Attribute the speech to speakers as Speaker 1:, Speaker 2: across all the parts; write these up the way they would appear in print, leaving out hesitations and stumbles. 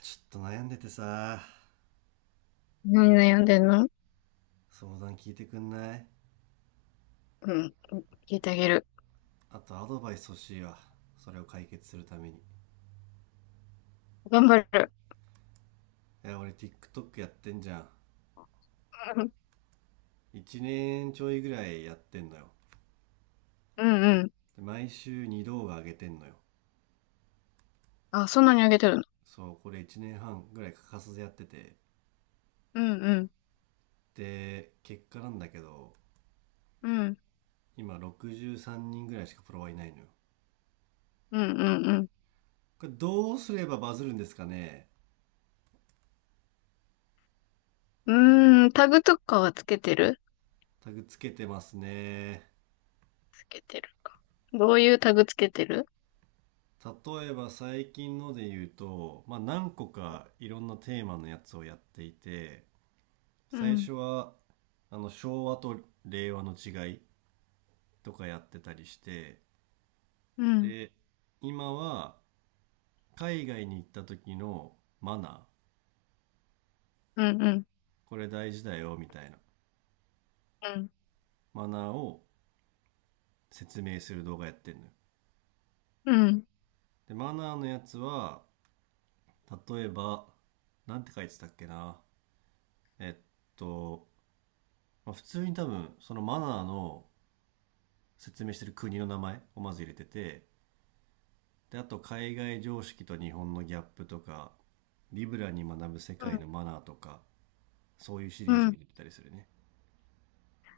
Speaker 1: ちょっと悩んでてさ。
Speaker 2: 何悩んでんの？
Speaker 1: 相談聞いてくんない？
Speaker 2: うん。聞いてあげる。
Speaker 1: あとアドバイス欲しいわ、それを解決するために。
Speaker 2: 頑張る。
Speaker 1: いや俺 TikTok やってんじゃん。
Speaker 2: うん、
Speaker 1: 1年ちょいぐらいやってんのよ。
Speaker 2: うんうん。
Speaker 1: で毎週2動画上げてんのよ。
Speaker 2: あ、そんなにあげてるの？
Speaker 1: そうこれ1年半ぐらい欠かさずやってて、
Speaker 2: うん、うん。
Speaker 1: で結果なんだけど、
Speaker 2: うん、
Speaker 1: 今63人ぐらいしかフォロワーいないのよ。
Speaker 2: うん、うん、
Speaker 1: これどうすればバズるんですかね？
Speaker 2: うん。うーん、タグとかはつけてる？
Speaker 1: タグつけてますね。
Speaker 2: つけてる。どういうタグつけてる？
Speaker 1: 例えば最近ので言うと、まあ、何個かいろんなテーマのやつをやっていて、
Speaker 2: う
Speaker 1: 最
Speaker 2: ん、
Speaker 1: 初はあの昭和と令和の違いとかやってたりして。
Speaker 2: うん、
Speaker 1: で今は海外に行った時のマナー、
Speaker 2: うん、うん、
Speaker 1: これ大事だよみたいな、
Speaker 2: うん、
Speaker 1: マナーを説明する動画やってんのよ。
Speaker 2: うん、
Speaker 1: でマナーのやつは、例えばなんて書いてたっけな。えっと、まあ、普通に多分そのマナーの説明してる国の名前をまず入れてて、であと海外常識と日本のギャップとか、リブラに学ぶ世
Speaker 2: う
Speaker 1: 界
Speaker 2: ん、
Speaker 1: のマナーとか、そういうシ
Speaker 2: う
Speaker 1: リーズを
Speaker 2: ん。
Speaker 1: 入れてたりするね。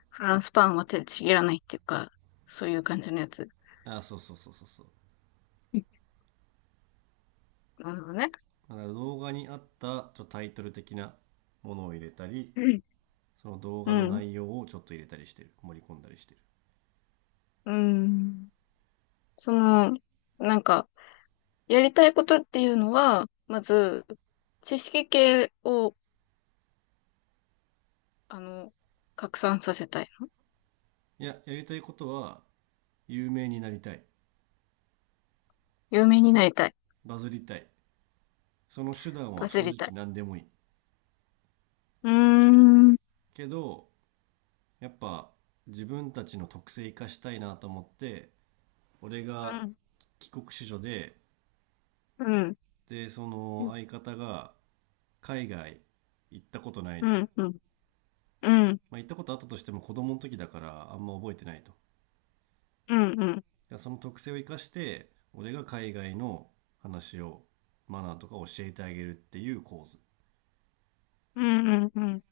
Speaker 2: フランスパンは手でちぎらないっていうか、そういう感じのやつ。
Speaker 1: あ、そうそうそうそうそう。
Speaker 2: なるほどね。
Speaker 1: だから動画に合ったちょっとタイトル的なものを入れたり、
Speaker 2: うん、
Speaker 1: その動
Speaker 2: う
Speaker 1: 画の
Speaker 2: ん、
Speaker 1: 内容をちょっと入れたりしてる、盛り込んだりしてる。
Speaker 2: うん。その、なんか、やりたいことっていうのは、まず、知識系を、あの、拡散させたい。
Speaker 1: いや、やりたいことは有名になりたい、
Speaker 2: 有名になりたい。
Speaker 1: バズりたい。その手段
Speaker 2: バ
Speaker 1: は
Speaker 2: ズ
Speaker 1: 正
Speaker 2: り
Speaker 1: 直
Speaker 2: たい。
Speaker 1: 何でもいい。
Speaker 2: うーん、うん、
Speaker 1: けどやっぱ自分たちの特性生かしたいなと思って、俺が帰国子女で、
Speaker 2: うん、
Speaker 1: で、そ
Speaker 2: う
Speaker 1: の
Speaker 2: ん、
Speaker 1: 相方が海外行ったことない
Speaker 2: う
Speaker 1: のよ。
Speaker 2: ん、うん、うん、
Speaker 1: まあ、行ったことあったとしても子供の時だからあんま覚えてないと。
Speaker 2: うん、うん、
Speaker 1: でその特性を生かして、俺が海外の話を、マナーとか教えてあげるっていう構図。
Speaker 2: うん、うん、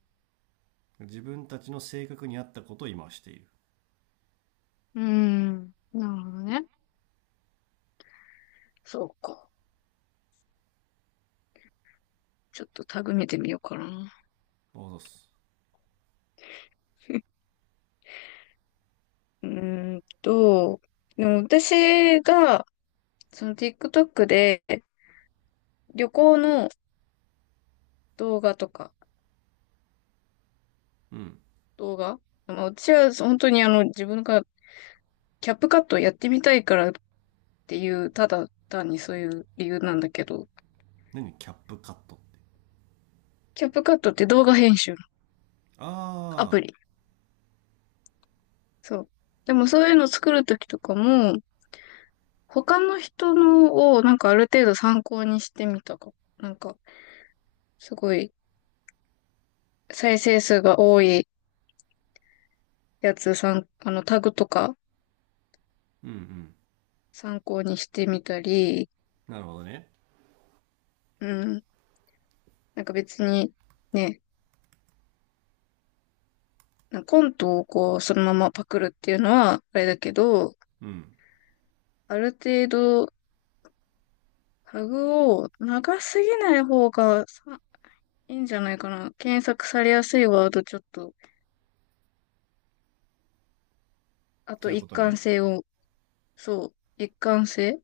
Speaker 1: 自分たちの性格に合ったことを今している。
Speaker 2: うん、なるほどね。そうか。ちょっとタグ見てみようかな。
Speaker 1: あ、そうす。
Speaker 2: うーんと、でも私が、その TikTok で旅行の動画とか、
Speaker 1: うん。
Speaker 2: 動画、まあ私は本当に自分がキャップカットやってみたいからっていう、ただ単にそういう理由なんだけど、
Speaker 1: 何キャップカットって？
Speaker 2: キャップカットって動画編集のア
Speaker 1: ああ、
Speaker 2: プリ。そう。でもそういうの作るときとかも、他の人のをなんかある程度参考にしてみたか。なんか、すごい再生数が多いやつさん、あのタグとか
Speaker 1: うんうん。
Speaker 2: 参考にしてみたり、
Speaker 1: なるほどね。
Speaker 2: うん。なんか別にね、コントをこう、そのままパクるっていうのは、あれだけど、
Speaker 1: うん。
Speaker 2: ある程度、タグを長すぎない方がさいいんじゃないかな。検索されやすいワードちょっと、あ
Speaker 1: そ
Speaker 2: と
Speaker 1: ういうこ
Speaker 2: 一
Speaker 1: と
Speaker 2: 貫
Speaker 1: ね。
Speaker 2: 性を、そう、一貫性、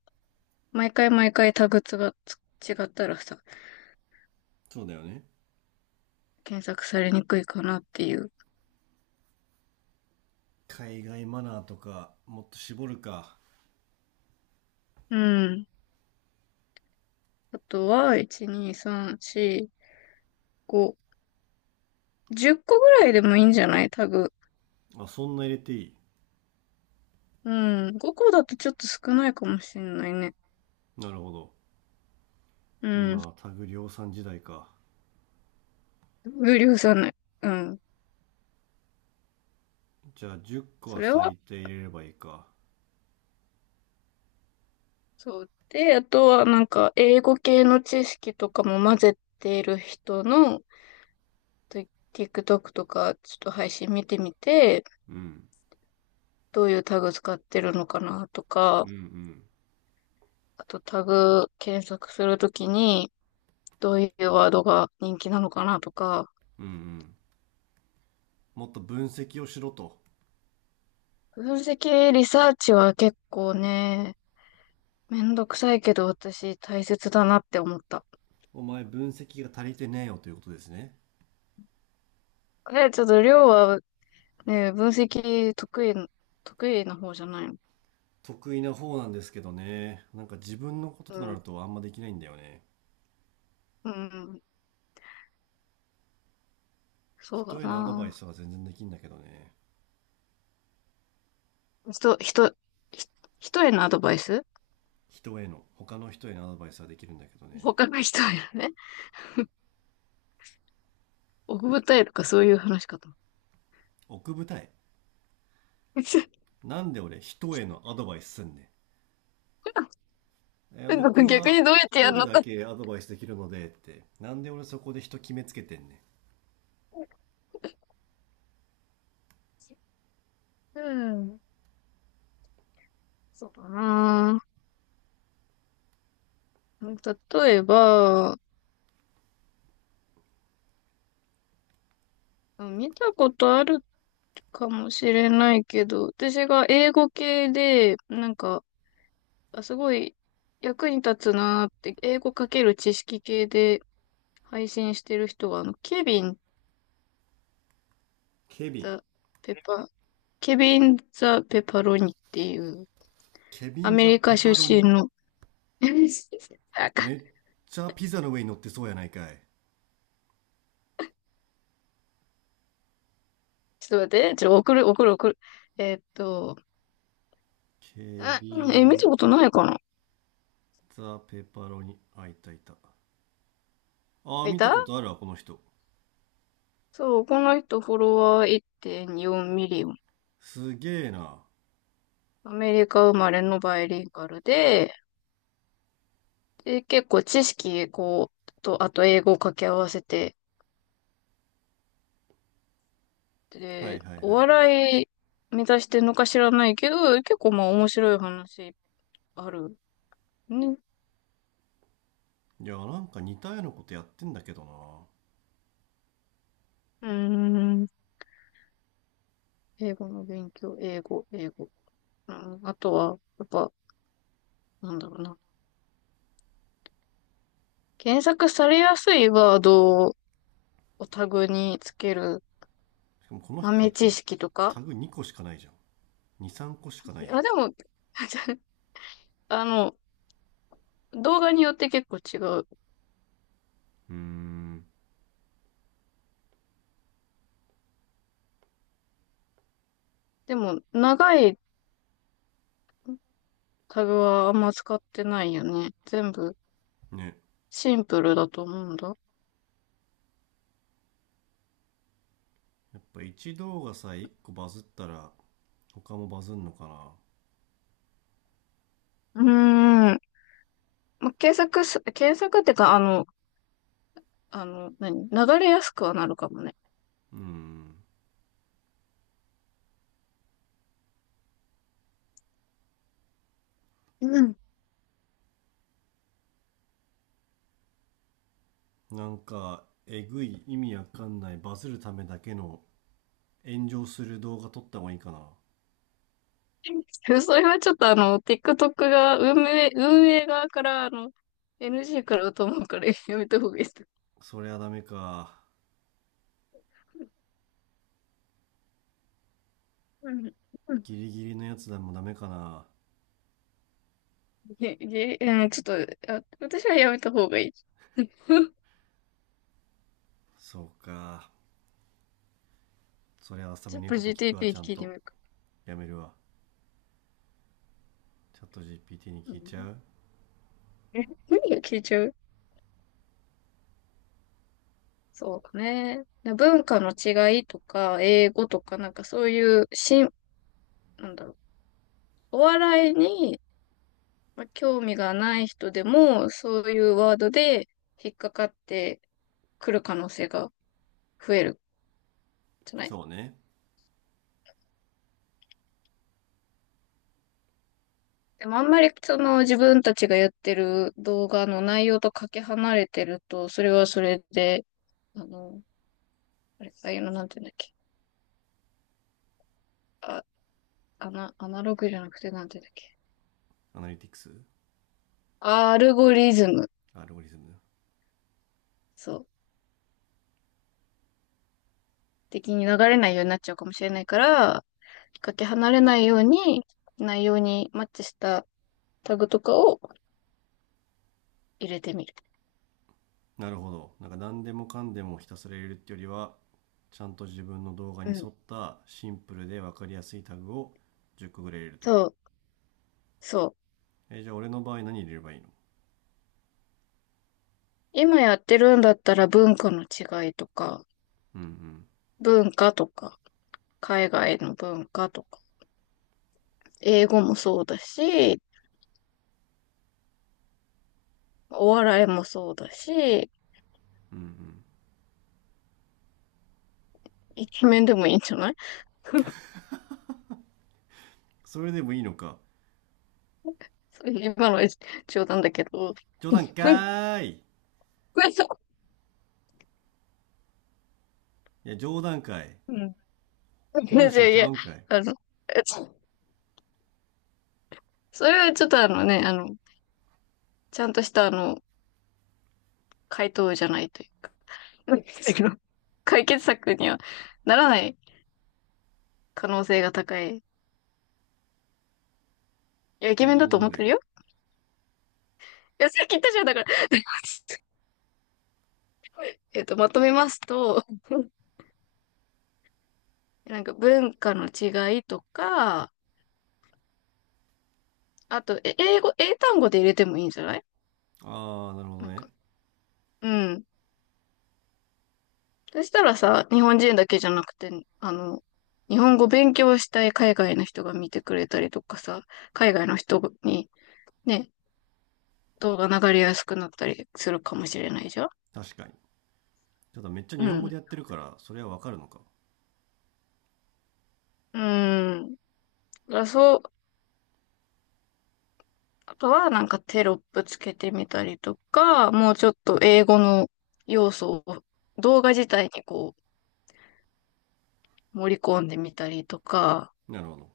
Speaker 2: 毎回毎回タグが違ったらさ、
Speaker 1: そうだよね。
Speaker 2: 検索されにくいかなっていう。
Speaker 1: 海外マナーとか、もっと絞るか。
Speaker 2: うん。あとは、1、2、3、4、5、10個ぐらいでもいいんじゃないタグ。
Speaker 1: あ、そんな入れていい？
Speaker 2: うん。5個だとちょっと少ないかもしれないね。
Speaker 1: なるほど。
Speaker 2: うん。
Speaker 1: 今、タグ量産時代か。
Speaker 2: 無理さない。うん。
Speaker 1: じゃあ、10個
Speaker 2: そ
Speaker 1: は
Speaker 2: れは
Speaker 1: 最低入れればいいか。
Speaker 2: そう。で、あとはなんか、英語系の知識とかも混ぜてる人の、と TikTok とか、ちょっと配信見てみて、
Speaker 1: うん。
Speaker 2: どういうタグ使ってるのかなとか、
Speaker 1: うんうん。
Speaker 2: あとタグ検索するときに、どういうワードが人気なのかなとか、
Speaker 1: うんうん。もっと分析をしろと。
Speaker 2: 分析リサーチは結構ね、めんどくさいけど私大切だなって思った。
Speaker 1: お前、分析が足りてねえよということですね。
Speaker 2: え、ちょっとりょうはね、分析得意、得意な方じゃないの？
Speaker 1: 得意な方なんですけどね。なんか自分のこと
Speaker 2: う
Speaker 1: となる
Speaker 2: ん。
Speaker 1: とあんまできないんだよね。
Speaker 2: うん、そうだ
Speaker 1: 人へのアドバイ
Speaker 2: な。
Speaker 1: スは全然できんだけどね。
Speaker 2: 人、人、ひ人へのアドバイス、
Speaker 1: 人への、他の人へのアドバイスはできるんだけどね。
Speaker 2: 他の人へのね。奥二重とかそういう話かと思
Speaker 1: 奥二重？
Speaker 2: っ。
Speaker 1: なんで俺人へのアドバイスすんねん。
Speaker 2: なん
Speaker 1: 僕
Speaker 2: か 逆
Speaker 1: は
Speaker 2: にどうやっ
Speaker 1: 一
Speaker 2: てやる
Speaker 1: 人
Speaker 2: の
Speaker 1: だ
Speaker 2: か。
Speaker 1: けアドバイスできるのでって、なんで俺そこで人決めつけてんねん。
Speaker 2: うん。そうだな。例えば、見たことあるかもしれないけど、私が英語系で、なんか、あ、すごい役に立つなーって、英語かける知識系で配信してる人が、ケビン
Speaker 1: ケビン。
Speaker 2: だ、ペッパー、ケビン・ザ・ペパロニっていう、
Speaker 1: ケビ
Speaker 2: ア
Speaker 1: ン
Speaker 2: メ
Speaker 1: ザ
Speaker 2: リカ
Speaker 1: ペ
Speaker 2: 出
Speaker 1: パロ
Speaker 2: 身
Speaker 1: ニ。
Speaker 2: の、なんか、
Speaker 1: めっちゃピザの上に乗ってそうやないかい。
Speaker 2: ちょっと待って、ちょっと送る。えーっと、
Speaker 1: ケ
Speaker 2: あ、
Speaker 1: ビ
Speaker 2: え、見
Speaker 1: ン
Speaker 2: たことないかな。
Speaker 1: ザペパロニ。あ、いたいた。ああ、
Speaker 2: い
Speaker 1: 見た
Speaker 2: た。
Speaker 1: ことあるわ、この人。
Speaker 2: そう、この人フォロワー1.4ミリオン。
Speaker 1: すげえな。
Speaker 2: アメリカ生まれのバイリンガルで、で、結構知識、こう、と、あと英語を掛け合わせて、
Speaker 1: はい
Speaker 2: で、
Speaker 1: はい
Speaker 2: お
Speaker 1: はい。
Speaker 2: 笑い目指してんのか知らないけど、結構まあ面白い話あるね。
Speaker 1: いや、なんか似たようなことやってんだけどな。
Speaker 2: うーん。英語の勉強、英語、英語。うん、あとは、やっぱ、なんだろうな。検索されやすいワードをタグにつける。
Speaker 1: しかもこの人
Speaker 2: 豆
Speaker 1: た
Speaker 2: 知
Speaker 1: ち、
Speaker 2: 識と
Speaker 1: タ
Speaker 2: か。
Speaker 1: グ2個しかないじゃん。2、3個しかないやん。
Speaker 2: あ、でも、あの、動画によって結構違う。
Speaker 1: うーん。
Speaker 2: でも、長いタグはあんま使ってないよね。全部
Speaker 1: ね。
Speaker 2: シンプルだと思うんだ。
Speaker 1: やっぱ一動画さえ1個バズったら、他もバズんのかな。
Speaker 2: うーん。検索ってか、何、流れやすくはなるかもね。
Speaker 1: うん。
Speaker 2: うん。
Speaker 1: なんかえぐい意味わかんないバズるためだけの炎上する動画撮った方がいいかな？
Speaker 2: それはちょっとあの、TikTok が、運営側から、NG からと思うから やめた方がいいです。
Speaker 1: そりゃダメか。
Speaker 2: うん。うん、
Speaker 1: ギリギリのやつでもダメかな？
Speaker 2: うん、ちょっと、あ、私はやめた方がいい。
Speaker 1: そうか。そりゃあさみ
Speaker 2: ちょ
Speaker 1: の
Speaker 2: っ
Speaker 1: 言う
Speaker 2: と
Speaker 1: こと聞くわ、
Speaker 2: GTP
Speaker 1: ちゃん
Speaker 2: 聞いて
Speaker 1: と。
Speaker 2: みるか。
Speaker 1: やめるわ。チャット GPT に
Speaker 2: う
Speaker 1: 聞いちゃ
Speaker 2: ん。
Speaker 1: う。
Speaker 2: え、何が聞いちゃう？そうね。文化の違いとか、英語とか、なんかそういう、しん、なんだろう。お笑いに、まあ、興味がない人でも、そういうワードで引っかかってくる可能性が増えるじゃない。
Speaker 1: そうね。
Speaker 2: でもあんまりその自分たちがやってる動画の内容とかけ離れてると、それはそれで、あの、あれ、ああいうのなんて言うんだっけ。あ、アナログじゃなくてなんて言うんだっけ。
Speaker 1: アナリティクス。
Speaker 2: アルゴリズム、
Speaker 1: アルゴリズム。
Speaker 2: そう、的に流れないようになっちゃうかもしれないから、かけ離れないように、内容にマッチしたタグとかを入れてみる。
Speaker 1: なるほど、なんか何でもかんでもひたすら入れるってよりは、ちゃんと自分の動画
Speaker 2: う
Speaker 1: に
Speaker 2: ん。
Speaker 1: 沿ったシンプルで分かりやすいタグを10個ぐらい入れると。
Speaker 2: そう、そう。
Speaker 1: じゃあ俺の場合何入れればいいの？
Speaker 2: 今やってるんだったら文化の違いとか、
Speaker 1: うんうん。
Speaker 2: 文化とか、海外の文化とか、英語もそうだし、お笑いもそうだし、
Speaker 1: うんうん。
Speaker 2: イケメンでもいいんじゃない？
Speaker 1: それでもいいのか。
Speaker 2: 今の冗談だけど。
Speaker 1: 冗談 か
Speaker 2: うん。
Speaker 1: ーい。いや冗談かい。
Speaker 2: いや
Speaker 1: 本
Speaker 2: い
Speaker 1: 心
Speaker 2: やい
Speaker 1: ちゃ
Speaker 2: や、
Speaker 1: うんかい。
Speaker 2: あの、それはちょっとあのね、ちゃんとしたあの、回答じゃないというか、解決策にはならない可能性が高い。いや、イケ
Speaker 1: え、
Speaker 2: メン
Speaker 1: じゃあ
Speaker 2: だと
Speaker 1: 何
Speaker 2: 思っ
Speaker 1: がい
Speaker 2: てる
Speaker 1: い？
Speaker 2: よ。いや、さっき言ったじゃん、だから。えっと、まとめますと、なんか文化の違いとか、あと、え、英語、英単語で入れてもいいんじゃない？
Speaker 1: ああなるほど
Speaker 2: なん
Speaker 1: ね。
Speaker 2: か、うん。そしたらさ、日本人だけじゃなくて、あの、日本語勉強したい海外の人が見てくれたりとかさ、海外の人にね、動画流れやすくなったりするかもしれないじゃん。
Speaker 1: 確かに。ただめっちゃ
Speaker 2: う
Speaker 1: 日本語
Speaker 2: ん。
Speaker 1: でやってるからそれはわかるのか。
Speaker 2: うん。だからそう、あとはなんかテロップつけてみたりとか、もうちょっと英語の要素を動画自体にこう盛り込んでみたりとか、
Speaker 1: なるほど。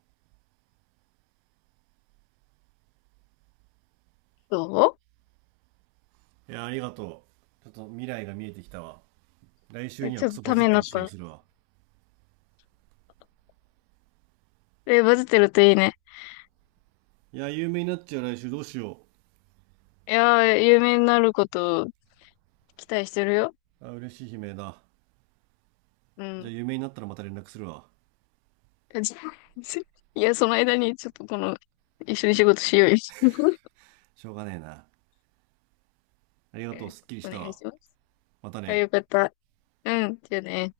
Speaker 2: そ
Speaker 1: いや、ありがとう。ちょっと未来が見えてきたわ。来
Speaker 2: う、
Speaker 1: 週
Speaker 2: え
Speaker 1: には
Speaker 2: ちょ
Speaker 1: ク
Speaker 2: っと
Speaker 1: ソバ
Speaker 2: た
Speaker 1: ズっ
Speaker 2: めに
Speaker 1: て
Speaker 2: なっ
Speaker 1: る気が
Speaker 2: た。
Speaker 1: するわ。
Speaker 2: え、バズってるといいね。
Speaker 1: いや有名になっちゃう、来週どうしよ。
Speaker 2: いやー、有名になることを期待してるよ。
Speaker 1: うあ、嬉しい悲鳴だ。
Speaker 2: う
Speaker 1: じゃあ
Speaker 2: ん。
Speaker 1: 有名になったらまた連絡するわ。
Speaker 2: えじゃ、 いや、その間にちょっとこの、一緒に仕事しようよ。
Speaker 1: しょうがねえな。ありがとう、
Speaker 2: え、
Speaker 1: すっきりし
Speaker 2: お
Speaker 1: た
Speaker 2: 願い
Speaker 1: わ。
Speaker 2: します。
Speaker 1: また
Speaker 2: あ、
Speaker 1: ね。
Speaker 2: よかった。うん、じゃあね。